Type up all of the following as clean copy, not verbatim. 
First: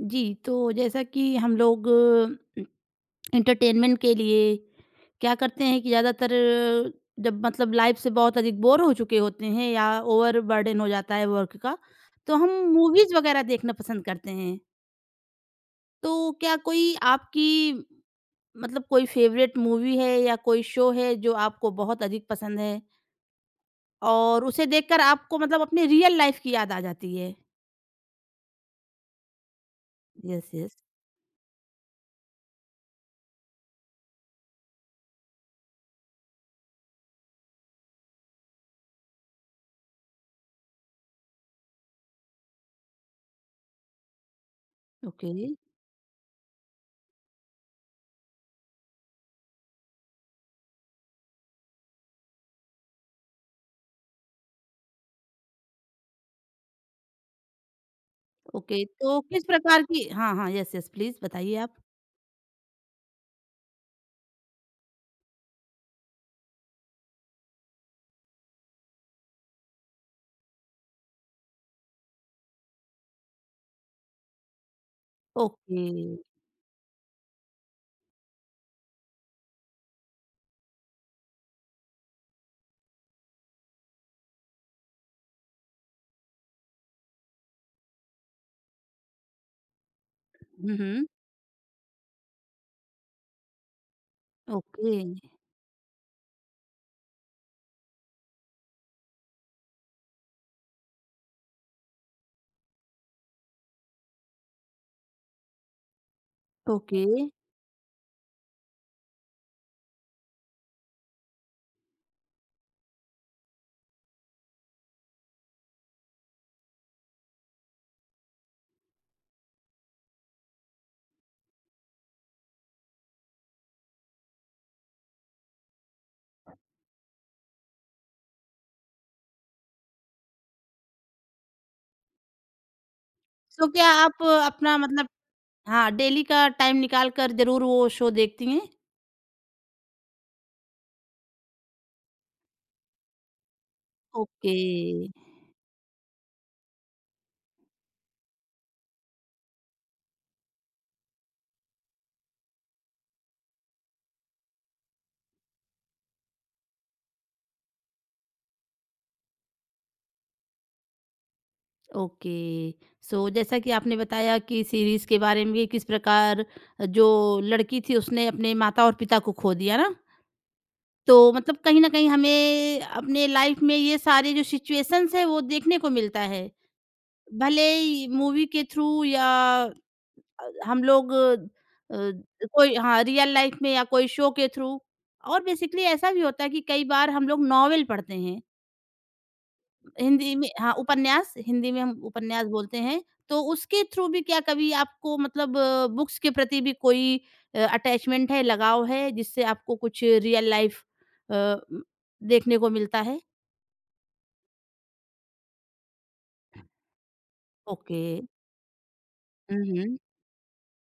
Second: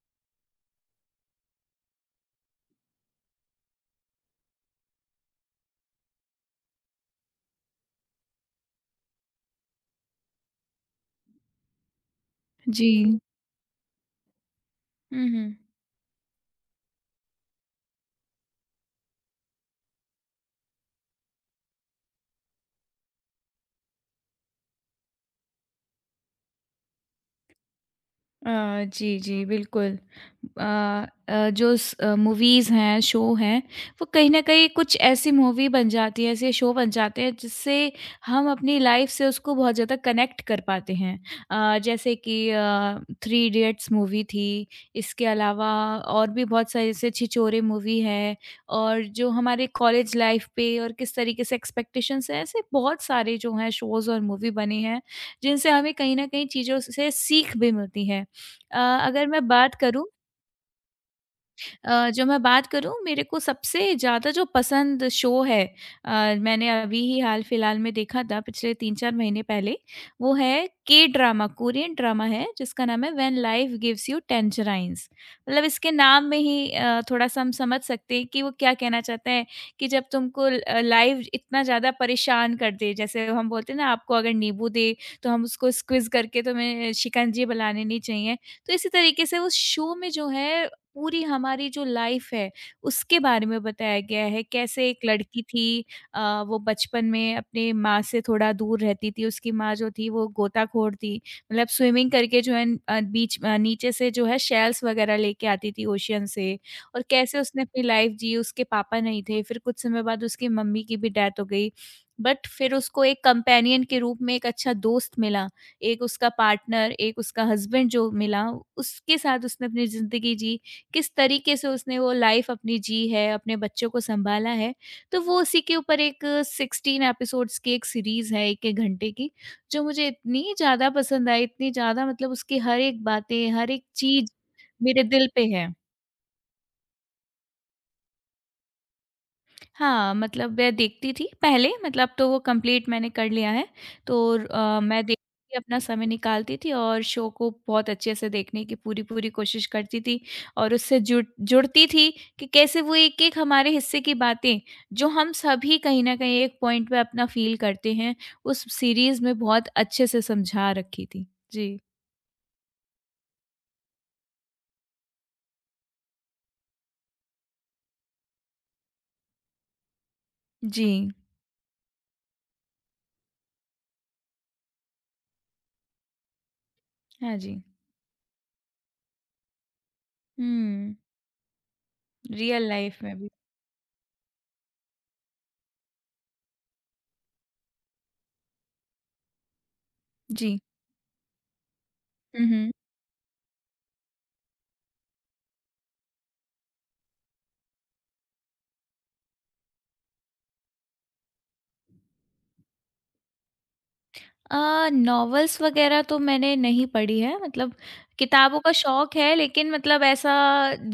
जी, तो जैसा कि हम लोग एंटरटेनमेंट के लिए क्या करते हैं कि ज़्यादातर जब लाइफ से बहुत अधिक बोर हो चुके होते हैं या ओवरबर्डन हो जाता है वर्क का, तो हम मूवीज़ जी। वगैरह देखना पसंद करते हैं। हुँ, हुँ। तो क्या कोई आपकी कोई फ़ेवरेट मूवी है या कोई शो है जो आपको बहुत अधिक पसंद है और उसे देखकर आपको अपनी रियल लाइफ़ की याद आ जाती है? अ, जी, जी, बिल्कुल। Yes, yes. मूवीज़ हैं, शो हैं, वो कहीं न कहीं कुछ ऐसी मूवी बन जाती है, ऐसे शो बन जाते हैं, जिससे हम अपनी लाइफ़ से उसको बहुत ज़्यादा कनेक्ट कर पाते हैं। जैसे कि थ्री इडियट्स मूवी थी, इसके ओके। अलावा और भी बहुत सारी जैसे छिछोरे मूवी है और जो हमारे कॉलेज लाइफ़ पे और किस तरीके से एक्सपेक्टेशंस हैं, ऐसे बहुत सारे जो हैं शोज़ और मूवी बने हैं, जिनसे हमें कहीं न कहीं चीज़ों से सीख भी मिलती है। अ, ओके, तो अगर किस मैं बात प्रकार करूँ की हाँ, हाँ, यस, यस, प्लीज़ बताइए आप। मेरे को सबसे ज़्यादा जो पसंद शो है, मैंने अभी ही हाल-फिलहाल में देखा था पिछले 3-4 महीने पहले, वो है के-ड्रामा कोरियन ड्रामा है जिसका नाम है when life gives you tangerines. मतलब ओके, इसके नाम में ही थोड़ा-सा हम समझ सकते हैं कि वो क्या कहना चाहते हैं कि जब तुमको लाइफ इतना ज़्यादा परेशान कर दे, जैसे हम बोलते हैं ना, आपको अगर नींबू दे तो हम उसको स्क्विज़ करके तुम्हें शिकंजी बनाने नहीं चाहिए। तो इसी तरीके से उस शो में जो है हुँ, हुँ, पूरी हमारी जो लाइफ है उसके बारे में बताया गया है। कैसे ओके, एक लड़की थी, वो बचपन में अपने माँ से थोड़ा दूर रहती थी। उसकी माँ जो थी वो गोताखोर थी, मतलब स्विमिंग करके जो है नीचे से जो है शेल्स वगैरह लेके आती थी ओशियन से। ओके। और कैसे उसने अपनी लाइफ जी, उसके पापा नहीं थे, फिर कुछ समय बाद उसकी मम्मी की भी डेथ हो गई। बट फिर उसको एक कंपेनियन के रूप में एक अच्छा दोस्त मिला, एक उसका पार्टनर, एक उसका हस्बैंड जो मिला, उसके साथ उसने अपनी ज़िंदगी जी, किस तरीके से उसने वो लाइफ अपनी जी है, अपने बच्चों को सँभाला है। तो वो उसी के ऊपर एक 16 एपिसोड्स की एक सीरीज़ है, 1-1 घंटे की, जो मुझे इतनी ज़्यादा पसंद आई, इतनी ज़्यादा, मतलब उसकी हर एक बातें, सो हर एक क्या आप चीज़ अपना मेरे मतलब दिल पे है। हाँ, डेली का टाइम निकाल कर ज़रूर वो शो देखती हैं? हाँ, मतलब मैं देखती थी पहले, मतलब अब तो वो कंप्लीट मैंने कर लिया है। तो ओके, मैं देखती थी, अपना समय निकालती थी और शो को बहुत अच्छे से देखने की पूरी-पूरी कोशिश करती थी और उससे जुड़ती थी कि कैसे वो एक-एक हमारे हिस्से की बातें जो हम सभी कहीं न कहीं एक पॉइंट पे अपना फ़ील करते हैं, उस सीरीज़ में बहुत अच्छे से समझा रखी थी। जी। ओके। सो जैसा कि आपने बताया कि सीरीज़ के बारे में किस प्रकार जो लड़की थी उसने अपने माता और पिता को खो दिया ना, जी। तो कहीं न कहीं हमें अपने लाइफ़ में ये सारे जो सिचुएशंस हैं वो देखने को मिलता है। हाँ जी। भले ही मूवी के थ्रू या हम हुँ, लोग रियल कोई हाँ, लाइफ़ में रियल भी। लाइफ में या कोई शो के थ्रू और बेसिकली ऐसा भी होता है कि कई बार हम लोग नॉवेल पढ़ते हैं। हिंदी में जी। हाँ, उपन्यास हिंदी में हम उपन्यास हुँ, हुँ। बोलते हैं। तो उसके थ्रू भी क्या कभी आपको बुक्स के प्रति भी कोई अटैचमेंट है, लगाव है जिससे आपको कुछ रियल लाइफ अ, उम, देखने को मिलता है? नॉवेल्स वगैरह तो मैंने नहीं पढ़ी है, मतलब ओके। किताबों का शौक है, हुँ, लेकिन हुँ। मतलब ऐसा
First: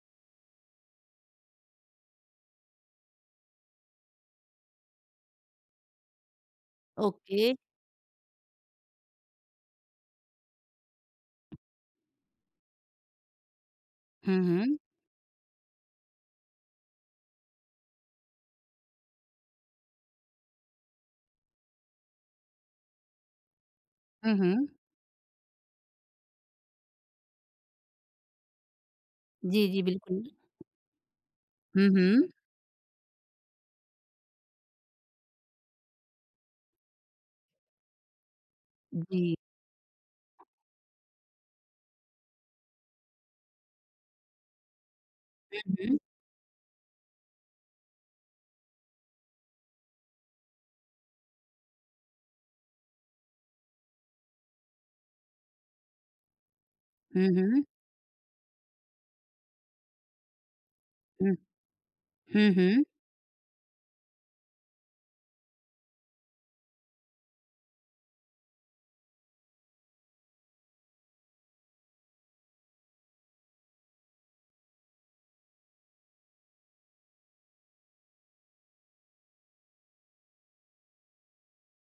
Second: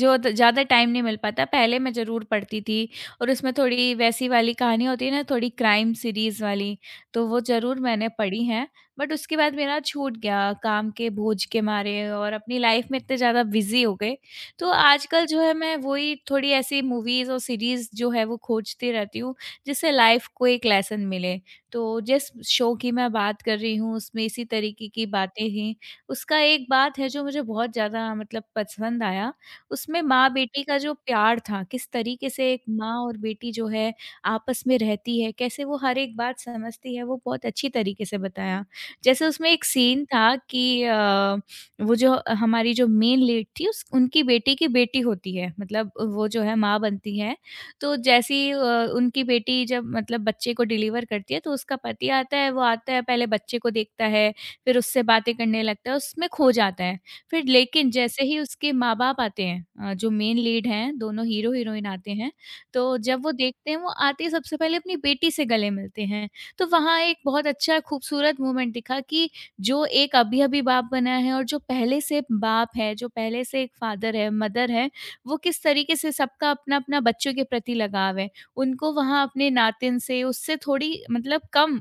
जो त ज़्यादा टाइम नहीं मिल पाता। पहले मैं ज़रूर पढ़ती थी और उसमें थोड़ी वैसी वाली कहानी होती है ना, थोड़ी क्राइम सीरीज़ वाली, तो वो ओके। ज़रूर मैंने पढ़ी हैं। बट उसके बाद मेरा छूट गया काम के बोझ के मारे और अपनी लाइफ़ में इतने ज़्यादा बिज़ी हो गए। हुँ, तो हुँ। आजकल जो है मैं वही थोड़ी ऐसी मूवीज़ और सीरीज़ जो है वो खोजती रहती हूँ, जिससे लाइफ़ को एक लेसन मिले। तो जिस शो की मैं बात कर रही हूँ उसमें हुँ, इसी हुँ। तरीके की बातें थीं। उसका एक बात है जो मुझे बहुत ज़्यादा मतलब पसंद आया, जी, जी, उसमें बिल्कुल। माँ-बेटी का जो प्यार था, हुँ, किस हुँ। तरीके से एक माँ और बेटी जो है आपस में रहती है, कैसे वो हर एक बात समझती है, वो बहुत अच्छी तरीके से बताया। जैसे जी। उसमें एक सीन था कि वो जो हमारी जो मेन लीड थी उस उनकी बेटी की बेटी होती है, मतलब वो जो है माँ बनती है। तो जैसे ही उनकी बेटी जब मतलब बच्चे को डिलीवर करती है तो उसका पति आता है, वो आता है, पहले बच्चे को देखता है, फिर उससे बातें करने लगता है, उसमें खो जाता है। हुँ, फिर हुँ। लेकिन जैसे ही उसके माँ-बाप आते हैं, जो मेन लीड हैं, दोनों हुँ, हीरो-हीरोइन आते हैं, हुँ। हुँ, हुँ। तो जब वो देखते हैं, वो आते ही सबसे पहले अपनी बेटी से गले मिलते हैं। तो वहाँ एक बहुत अच्छा खूबसूरत मोमेंट दिखा कि जो एक अभी-अभी बाप बना है और जो पहले से बाप है, जो पहले से एक फादर है, मदर है, वो किस तरीके से सबका अपना-अपना बच्चों के प्रति लगाव है। उनको वहाँ अपने नातिन से उससे थोड़ी मतलब कम,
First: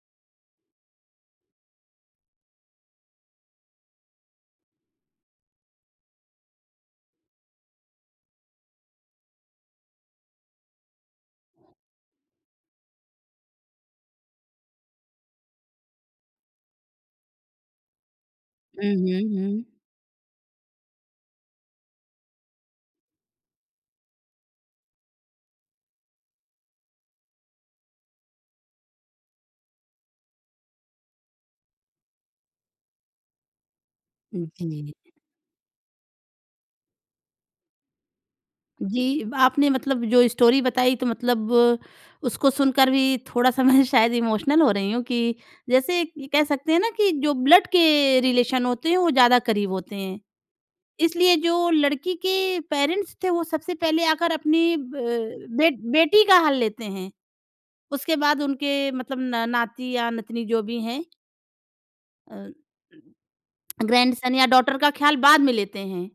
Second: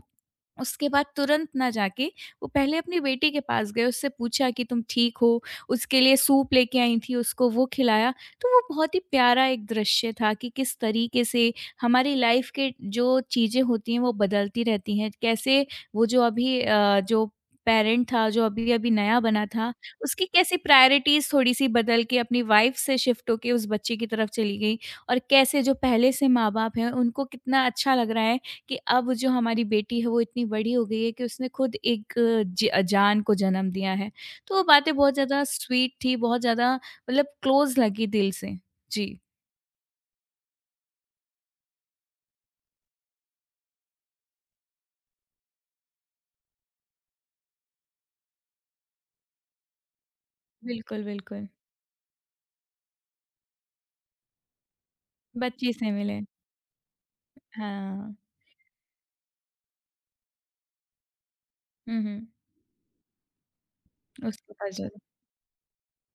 उसके बाद तुरंत ना जाके वो पहले अपनी बेटी के पास गए, उससे पूछा कि तुम ठीक हो? उसके लिए सूप लेके आई थी, उसको वो खिलाया। तो वो बहुत ही प्यारा एक दृश्य था कि किस तरीके से हमारी लाइफ़ के जो चीज़ें होती हैं वो बदलती रहती हैं। कैसे वो जो अभी अ, जो पेरेंट था, जो अभी-अभी हुँ, हुँ, नया बना हुँ। था, उसकी कैसे प्रायोरिटीज़ थोड़ी-सी बदल के अपनी वाइफ़ से शिफ्ट होके उस बच्चे की तरफ चली गई और कैसे जो पहले से माँ-बाप हैं, उनको कितना अच्छा लग रहा है कि अब जो हमारी बेटी है वो इतनी बड़ी हो गई है कि उसने खुद एक जान को जन्म दिया है। तो वो जी। बातें बहुत ज़्यादा स्वीट थी, बहुत ज़्यादा मतलब क्लोज लगी दिल से। जी, जी, आपने जो स्टोरी बताई तो उसको सुनकर भी थोड़ा-सा मैं शायद इमोशनल हो रही हूँ कि जैसे ये कह सकते हैं ना कि जो ब्लड के रिलेशन होते हैं वो ज़्यादा करीब होते हैं। बिल्कुल, इसलिए बिल्कुल। जो लड़की के पेरेंट्स थे वो सबसे पहले आकर अपनी ब बे बच्ची से मिले। बेटी का हाल लेते हैं। उसके हाँ। बाद उनके न नाती या नतनी जो भी हैं हम्म, हम्म। अ ग्रैंडसन या उसके पास डॉटर का जाओ। ख़्याल बाद में लेते हैं।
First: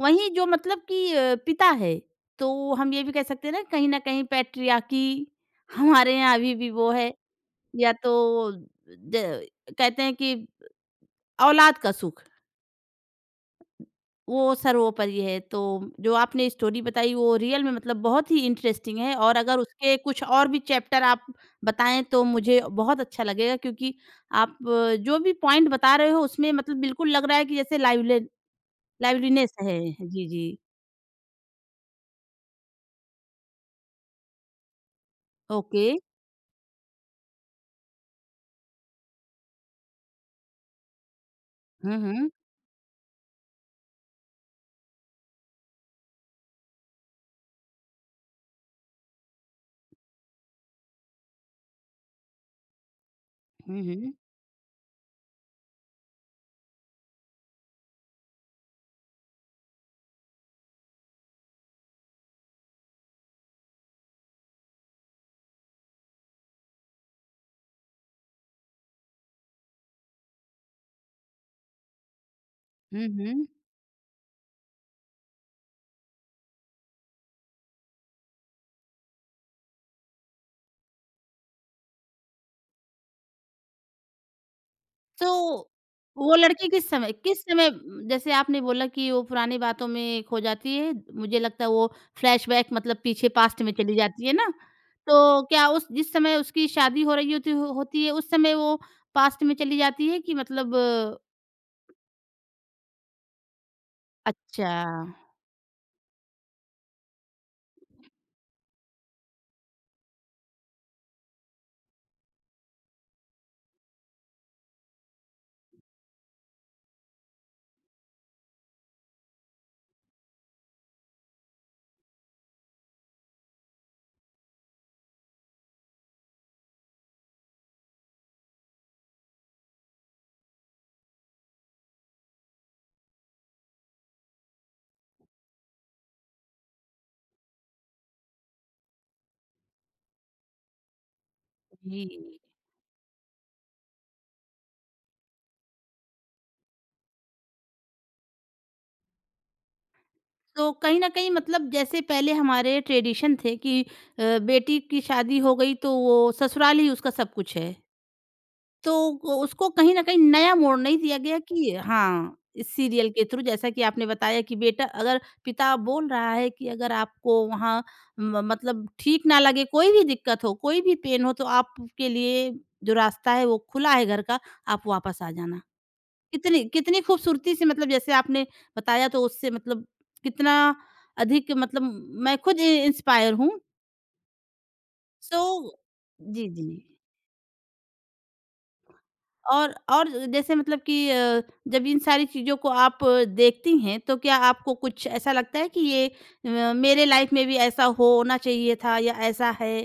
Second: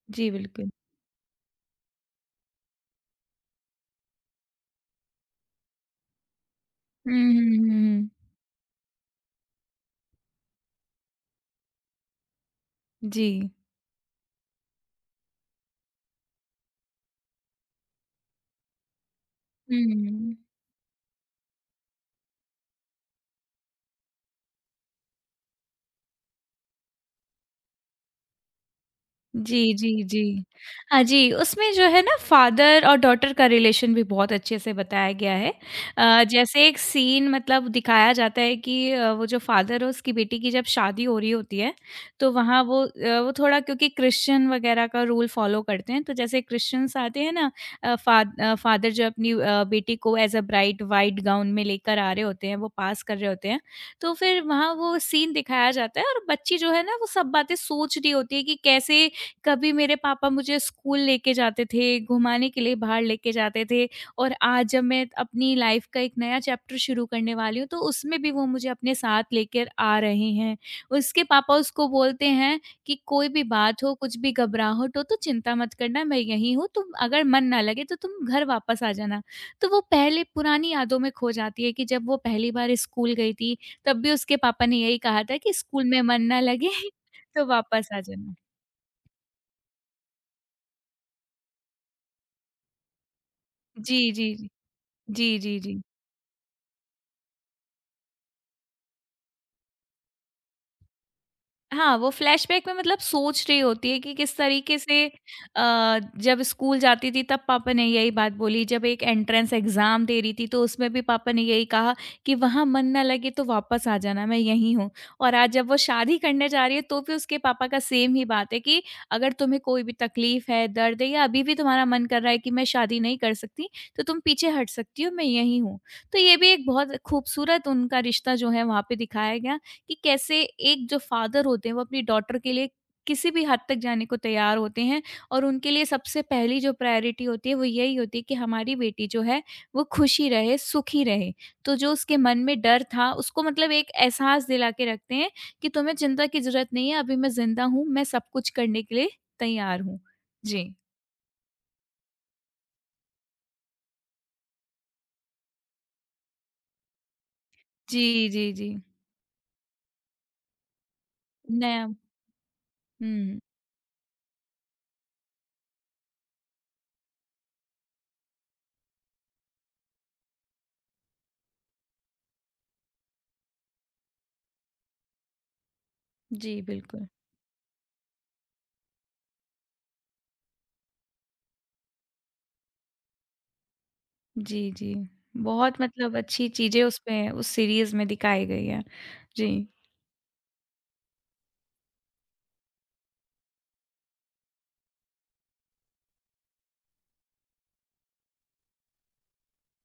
वहीं जी, जो बिल्कुल। पिता है, तो हम ये भी कह सकते हैं ना कहीं न कहीं पैट्रियार्की हमारे यहाँ अभी भी वो है हम्म, हम्म, या हम्म। तो ज कहते हैं कि औलाद का सुख, जी। वो सर्वोपरि है। तो जो आपने स्टोरी बताई वो रियल में बहुत ही इंटरेस्टिंग है और अगर उसके कुछ हम्म। और भी चैप्टर आप बताएँ तो मुझे बहुत अच्छा लगेगा क्योंकि आप जो भी पॉइंट बता रहे हो उसमें बिल्कुल लग रहा है कि जैसे लाइवले लाइवलीनेस जी, है। जी, जी, जी। जी। हाँ जी, उसमें जो है ना, फादर और डॉटर का रिलेशन भी बहुत अच्छे से बताया गया है। ओके। जैसे एक सीन मतलब दिखाया जाता है कि वो जो फादर है उसकी बेटी की जब शादी हो रही होती है, हुँ, हुँ। तो वहाँ वो वो थोड़ा क्योंकि क्रिश्चियन वगैरह का रूल फ़ॉलो करते हैं, तो जैसे क्रिश्चियंस आते हैं ना, फादर जो अपनी बेटी को as a bride white gown में लेकर आ रहे होते हैं, वो पास कर रहे होते हैं। हुँ, हुँ। तो फिर वहाँ वो सीन दिखाया जाता है और बच्ची जो है ना, वो सब बातें सोच रही होती है कि कैसे कभी मेरे पापा मुझे स्कूल लेके जाते थे, घुमाने के लिए बाहर लेके जाते थे, और आज जब मैं अपनी लाइफ़ का एक नया चैप्टर शुरू करने वाली हूँ, तो उसमें भी वो मुझे अपने साथ लेकर आ रहे हैं। उसके पापा उसको बोलते हैं कि, हुँ, "कोई भी हुँ। बात हो, कुछ भी घबराहट हो, तो चिंता मत करना, मैं यहीं हूँ। तुम अगर मन ना लगे, तो तुम घर वापस आ जाना।" तो वो पहले पुरानी यादों में खो जाती है कि जब वो पहली बार स्कूल गई थी, तब भी उसके पापा ने यही कहा था कि, तो "स्कूल में मन वो ना लड़की लगे, तो वापस आ जैसे जाना।" आपने बोला कि वो पुरानी बातों में खो जाती है, मुझे लगता है वो फ्लैशबैक पीछे पास्ट में चली जी, जाती जी, है ना? जी। जी, तो जी, क्या जी। उस जिस समय उसकी शादी हो रही होती होती है, उस समय वो पास्ट में चली जाती है कि हाँ, वो फ्लैशबैक में मतलब सोच रही होती है कि किस अच्छा। तरीके से जब स्कूल जाती थी तब पापा ने यही बात बोली, जब एक एंट्रेंस एग्ज़ाम दे रही थी तो उसमें भी पापा ने यही कहा कि वहाँ मन ना लगे तो वापस आ जाना, मैं यहीं हूँ। और आज जब वो शादी करने जा रही है तो भी उसके पापा का सेम ही बात है कि अगर तुम्हें कोई भी तकलीफ़ है, दर्द है या अभी भी तुम्हारा मन कर रहा है कि मैं शादी नहीं कर सकती, तो तुम पीछे हट सकती हो, मैं यहीं हूँ। तो ये भी एक बहुत खूबसूरत उनका रिश्ता जो है वहाँ पे दिखाया गया कि कैसे एक जो फादर होते हैं वो अपनी डॉटर के लिए किसी भी हद तक जाने को तैयार होते हैं और उनके लिए सबसे पहली जो प्रायोरिटी होती है वो यही होती है कि हमारी बेटी जो है वो खुशी रहे, सुखी रहे। तो जो जी। उसके मन में डर था उसको मतलब एक एहसास दिला के रखते हैं कि तुम्हें चिंता की ज़रूरत नहीं है, अभी मैं ज़िंदा हूँ, मैं सब कुछ करने के लिए तैयार हूँ। तो जी। कहीं न कहीं जैसे पहले हमारे ट्रेडिशन थे कि बेटी की शादी हो गई तो वो ससुराल ही उसका सब कुछ है। जी, जी, जी। तो ग उसको कहीं न कहीं नया मोड़ नहीं दिया गया कि नया। हाँ, इस सीरियल के हुँ, थ्रू जैसा कि आपने बताया कि बेटा अगर पिता बोल रहा है कि अगर आपको वहाँ म मतलब ठीक ना लगे, कोई भी दिक्कत हो, कोई भी पेन हो तो आपके लिए जो रास्ता है वो खुला है घर का, आप वापस आ जाना। जी, कितनी कितनी बिल्कुल। खूबसूरती से जैसे आपने बताया तो उससे कितना अधिक मैं खुद इ इंस्पायर हूँ। जी, जी। सो बहुत मतलब जी, अच्छी जी। चीज़ें उसमें, उस सीरीज़ में दिखाई गई हैं। जी। और जैसे जब इन सारी चीज़ों को आप देखती हैं तो क्या आपको कुछ ऐसा लगता है कि ये मेरे लाइफ में भी ऐसा होना चाहिए था या ऐसा है?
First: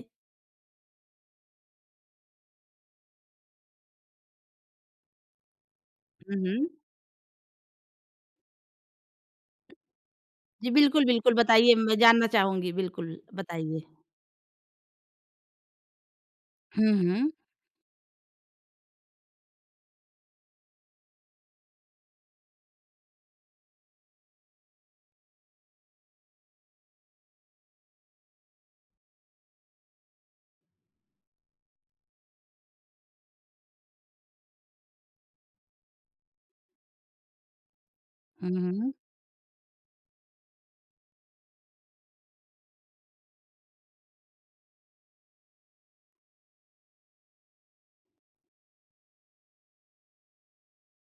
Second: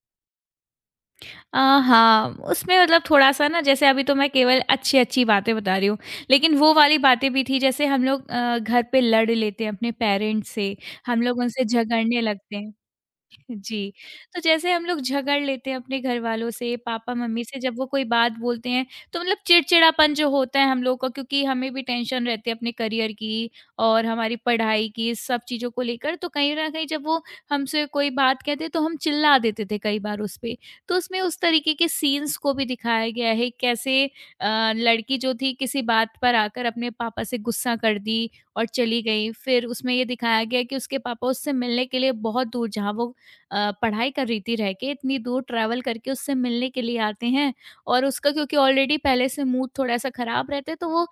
अ, हाँ, उसमें मतलब थोड़ा-सा ना, जैसे अभी तो मैं केवल अच्छी-अच्छी बातें बता रही हूँ, हुँ, लेकिन हुँ। वो वाली बातें भी थी, जैसे हम लोग घर पे लड़ लेते हैं अपने पेरेंट्स जी, से, बिल्कुल, हम बिल्कुल लोग उनसे बताइए मैं झगड़ने जानना लगते चाहूँगी। हैं। बिल्कुल बताइए। जी, तो जैसे हम लोग झगड़ लेते हैं अपने घर वालों से, हुँ, हुँ। पापा-मम्मी से, जब वो कोई बात बोलते हैं, तो मतलब चिड़चिड़ापन जो होता है हम लोग का, क्योंकि हमें भी टेंशन रहती है अपने करियर की और हमारी पढ़ाई की, सब चीज़ों को लेकर, तो कहीं न कहीं जब वो हमसे कोई बात कहते हैं, तो हम चिल्ला देते थे कई बार उस पे। तो उसमें उस तरीके के सीन्स को भी दिखाया गया है कैसे लड़की जो थी किसी बात पर आकर अपने पापा से गुस्सा कर दी हुँ, और हुँ। चली गई। फिर उसमें ये दिखाया गया कि उसके पापा उससे मिलने के लिए बहुत दूर, जहाँ वो पढ़ाई कर रही थी रह के, इतनी दूर ट्रैवल करके उससे मिलने के लिए आते हैं और उसका क्योंकि ऑलरेडी पहले से मूड थोड़ा-सा खराब रहता है, तो वो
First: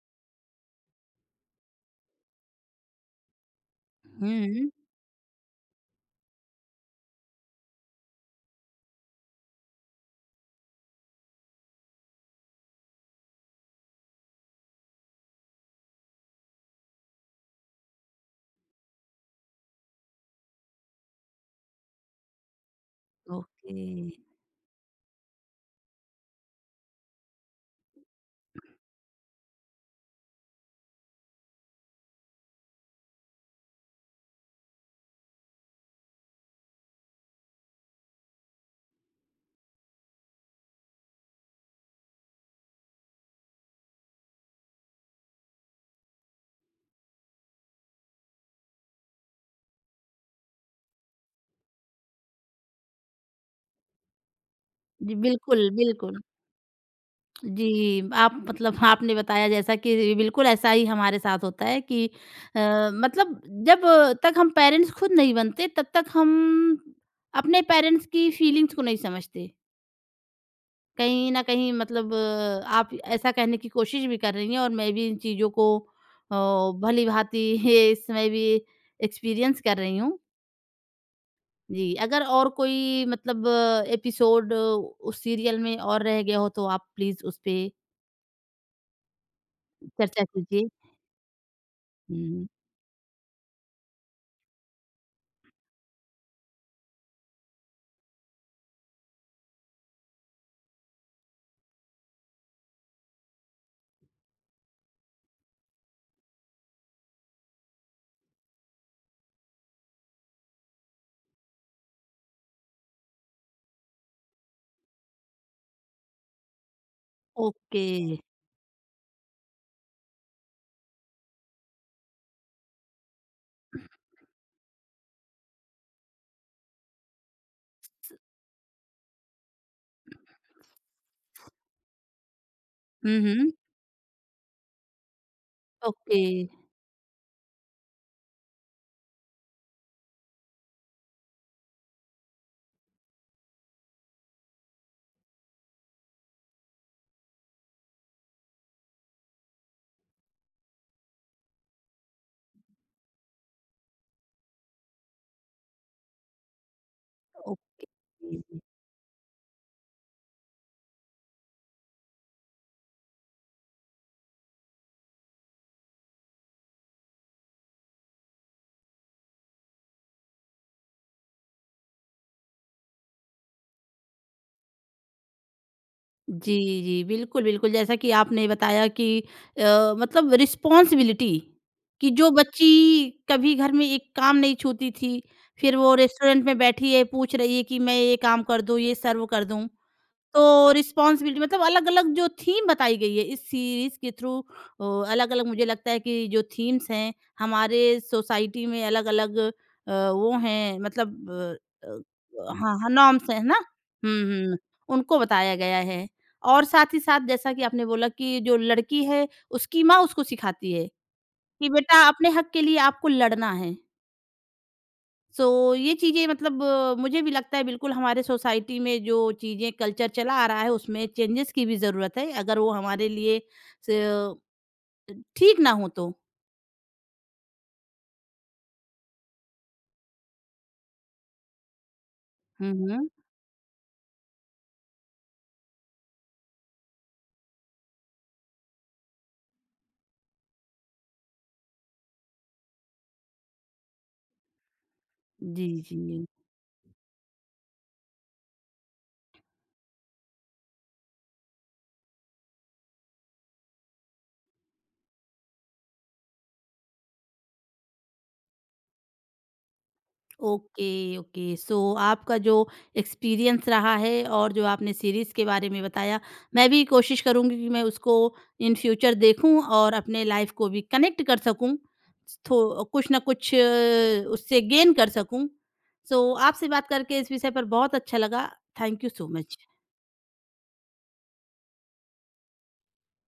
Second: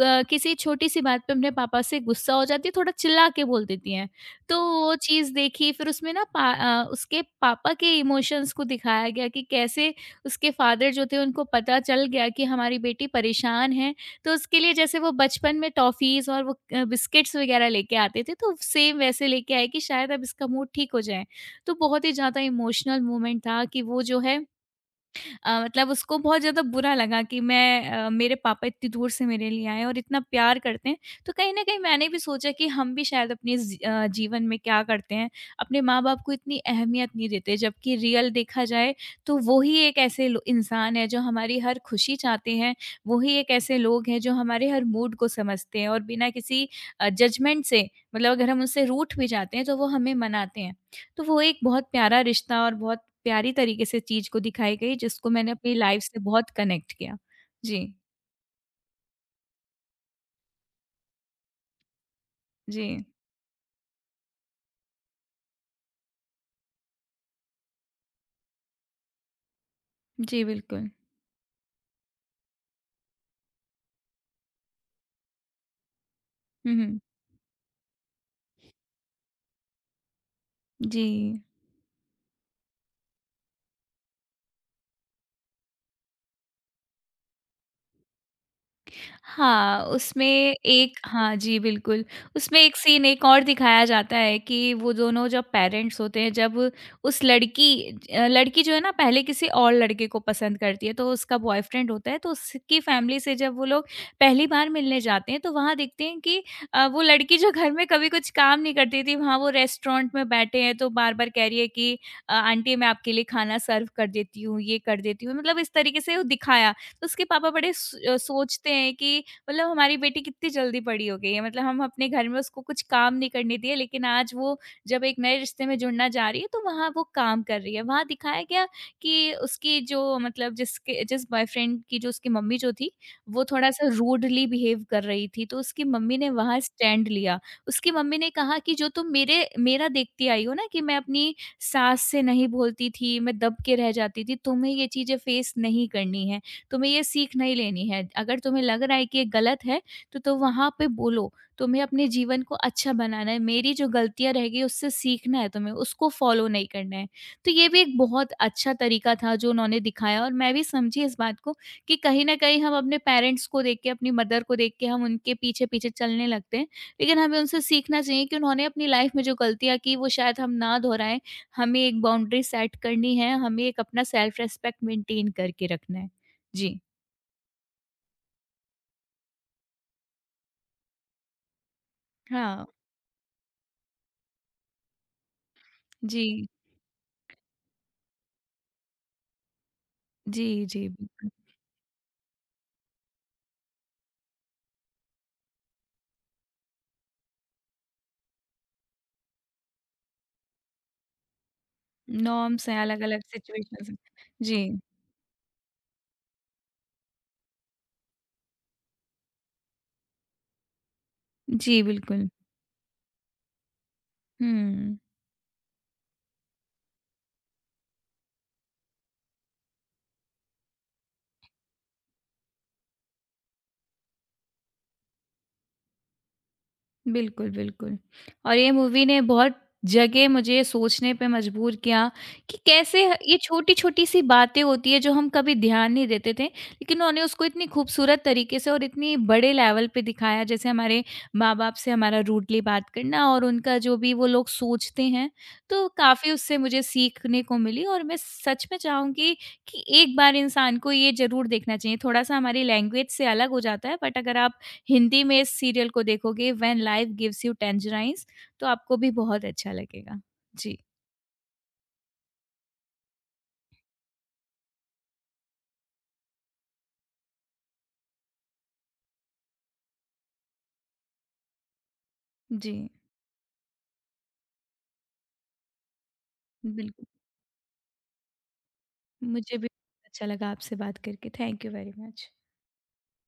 क किसी छोटी-सी बात पे अपने पापा से गुस्सा हो जाती है, थोड़ा चिल्ला के बोल देती हैं। तो हुँ। वो चीज़ देखी। फिर उसमें उसके पापा के इमोशंस को दिखाया गया कि कैसे उसके फादर जो थे उनको पता चल गया कि हमारी बेटी परेशान है, तो उसके लिए जैसे वो बचपन में टॉफ़ीज़ और वो बिस्किट्स वगैरह लेके आते थे, तो सेम वैसे लेके आए कि शायद अब इसका मूड ठीक हो जाए। तो बहुत ही ज़्यादा इमोशनल मोमेंट था ओके। कि वो जो है, मतलब उसको बहुत ज़्यादा बुरा लगा कि मेरे पापा इतनी दूर से मेरे लिए आए हैं और इतना प्यार करते हैं। तो कहीं न कहीं मैंने भी सोचा कि हम भी शायद अपने जीवन में क्या करते हैं, अपने माँ-बाप को इतनी अहमियत नहीं देते, जबकि रियल देखा जाए तो वो ही एक ऐसे लो इंसान है जो हमारी हर खुशी चाहते हैं, वो ही एक ऐसे लोग हैं जो हमारे हर मूड को समझते हैं और बिना किसी जजमेंट से मतलब अगर हम उनसे रूठ भी जाते हैं तो वो हमें मनाते हैं। तो वो एक बहुत प्यारा रिश्ता और बहुत प्यारी तरीके से चीज़ को दिखाई गई जी, जिसको मैंने बिल्कुल, अपनी लाइफ़ बिल्कुल। से बहुत कनेक्ट किया। जी, जी, आप आपने बताया जैसा कि बिल्कुल ऐसा ही हमारे साथ होता है कि अ, जी। मतलब जब तक हम पेरेंट्स खुद नहीं बनते तब तक हम अपने पेरेंट्स की फीलिंग्स को नहीं समझते। जी, बिल्कुल। कहीं न कहीं आप ऐसा कहने की कोशिश भी कर रही हैं और मैं भी इन चीज़ों को हुँ, हुँ। भली-भाँति ये इसमें भी एक्सपीरियंस कर रही हूँ। जी। जी, अगर और कोई एपिसोड उस सीरियल में और रह गया हो तो आप प्लीज़ उस पे हाँ, चर्चा उसमें कीजिए। एक। हाँ जी, बिल्कुल। हुँ। उसमें एक सीन एक और दिखाया जाता है कि वो दोनों जब पेरेंट्स होते हैं, जब उस लड़की लड़की जो है ना, पहले किसी और लड़के को पसंद करती है, तो उसका बॉयफ्रेंड होता है, तो उसकी फैमिली से जब वो लोग पहली बार मिलने जाते हैं, तो वहाँ देखते हैं कि वो लड़की जो घर में कभी कुछ काम नहीं करती थी, वहाँ वो रेस्टोरेंट में बैठे हैं, तो बार-बार कह रही है कि आंटी मैं आपके लिए खाना सर्व कर देती हूँ, ये कर देती हूँ। मतलब इस तरीके से वो दिखाया। तो उसके पापा बड़े ओके। सोचते हैं कि मतलब हमारी बेटी कितनी जल्दी बड़ी हो गई है, मतलब हम अपने घर में उसको कुछ काम नहीं करने दिए, लेकिन आज वो जब एक नए रिश्ते में जुड़ना जा रही है, तो वहाँ वो काम कर रही है। वहाँ दिखाया गया कि उसकी जो मतलब जिस बॉयफ्रेंड की जो उसकी मम्मी जो थी, हुँ, वो हुँ। थोड़ा-सा रूडली बिहेव कर रही थी, तो उसकी मम्मी ओके, ने वहाँ स्टैंड लिया। उसकी मम्मी ने कहा कि जो तुम मेरे मेरा देखती आई हो ना कि मैं अपनी सास से नहीं बोलती थी, मैं दब के रह जाती थी, तुम्हें ये चीज़ें फेस नहीं करनी है। तुम्हें ये सीख नहीं लेनी है। अगर तुम्हें लग रहा है कि ये गलत है, तो तुम वहाँ पे बोलो। तुम्हें अपने जीवन को अच्छा बनाना है। मेरी जो गलतियाँ रह गई उससे सीखना है तुम्हें, उसको फ़ॉलो नहीं करना है। तो ये भी ओके। एक बहुत अच्छा तरीका था जो उन्होंने दिखाया और मैं भी समझी इस बात को कि कहीं न कहीं हम अपने पेरेंट्स को देख के, अपनी मदर को देख के हम उनके पीछे-पीछे चलने लगते हैं। लेकिन हमें उनसे सीखना चाहिए कि उन्होंने अपनी लाइफ़ में जो गलतियाँ की वो शायद हम ना दोहराएँ। हमें एक बाउंड्री सेट करनी है, हमें एक अपना सेल्फ रिस्पेक्ट मेंटेन करके रखना है। जी, जी। जी, बिल्कुल, बिल्कुल, जैसा कि आपने बताया कि रिस्पॉन्सिबिलिटी कि जो हाँ, बच्ची कभी घर में एक काम नहीं छूती थी, फिर वो जी। रेस्टोरेंट में बैठी है, पूछ रही है कि मैं ये काम कर दूँ, ये सर्व कर दूँ। जी, तो जी, बिल्कुल। रिस्पॉन्सिबिलिटी अलग-अलग जो थीम बताई गई है इस सीरीज़ के थ्रू अ, अलग-अलग मुझे लगता है कि जो थीम्स हैं, हमारे सोसाइटी में वो हैं अ, नॉर्म्स हाँ, हैं, हाँ, अलग-अलग नॉर्म्स हैं, है ना? सिचुएशंस हैं। हुँ, हुँ, जी। उनको बताया गया है और साथ ही साथ जैसा कि आपने बोला कि जो लड़की है, उसकी माँ उसको सिखाती है कि जी, बेटा बिल्कुल। अपने हक के लिए आपको लड़ना है। हुँ। सो ये चीज़ें मुझे भी लगता है बिल्कुल हमारे सोसाइटी में जो चीज़ें कल्चर चला आ रहा है उसमें चेंजेस की भी ज़रूरत है अगर वो हमारे लिए स- ठीक ना हो तो बिल्कुल, बिल्कुल। और ये मूवी ने बहुत जगह मुझे सोचने पे मजबूर किया कि हम्म हम्म कैसे ये छोटी-छोटी सी बातें होती हैं जो हम कभी ध्यान नहीं देते थे, लेकिन उन्होंने उसको इतनी खूबसूरत तरीके से और इतनी बड़े लेवल पे दिखाया, जैसे हमारे माँ-बाप से हमारा रूडली बात करना और उनका जो भी वो लोग सोचते हैं, जी तो जी काफ़ी उससे मुझे सीखने को मिली। और मैं सच में चाहूँगी कि एक बार इंसान को ये ज़रूर देखना चाहिए। थोड़ा-सा हमारी लैंग्वेज से अलग हो जाता है बट अगर आप हिंदी में इस सीरियल को देखोगे when life gives you tangerines, तो आपको भी बहुत अच्छा लगेगा। जी, ओके, ओके। सो आपका जो एक्सपीरियंस रहा है और जो आपने सीरीज़ के बारे में बताया, मैं भी कोशिश करूँगी कि मैं उसको इन फ्यूचर देखूँ और अपने लाइफ़ को भी कनेक्ट कर सकूँ। थो जी, कुछ ना कुछ उससे गेन कर सकूँ। सो आपसे बात बिल्कुल। करके इस विषय पर बहुत अच्छा लगा। थैंक यू सो मुझे भी मच। अच्छा लगा आपसे बात करके। Thank you very much.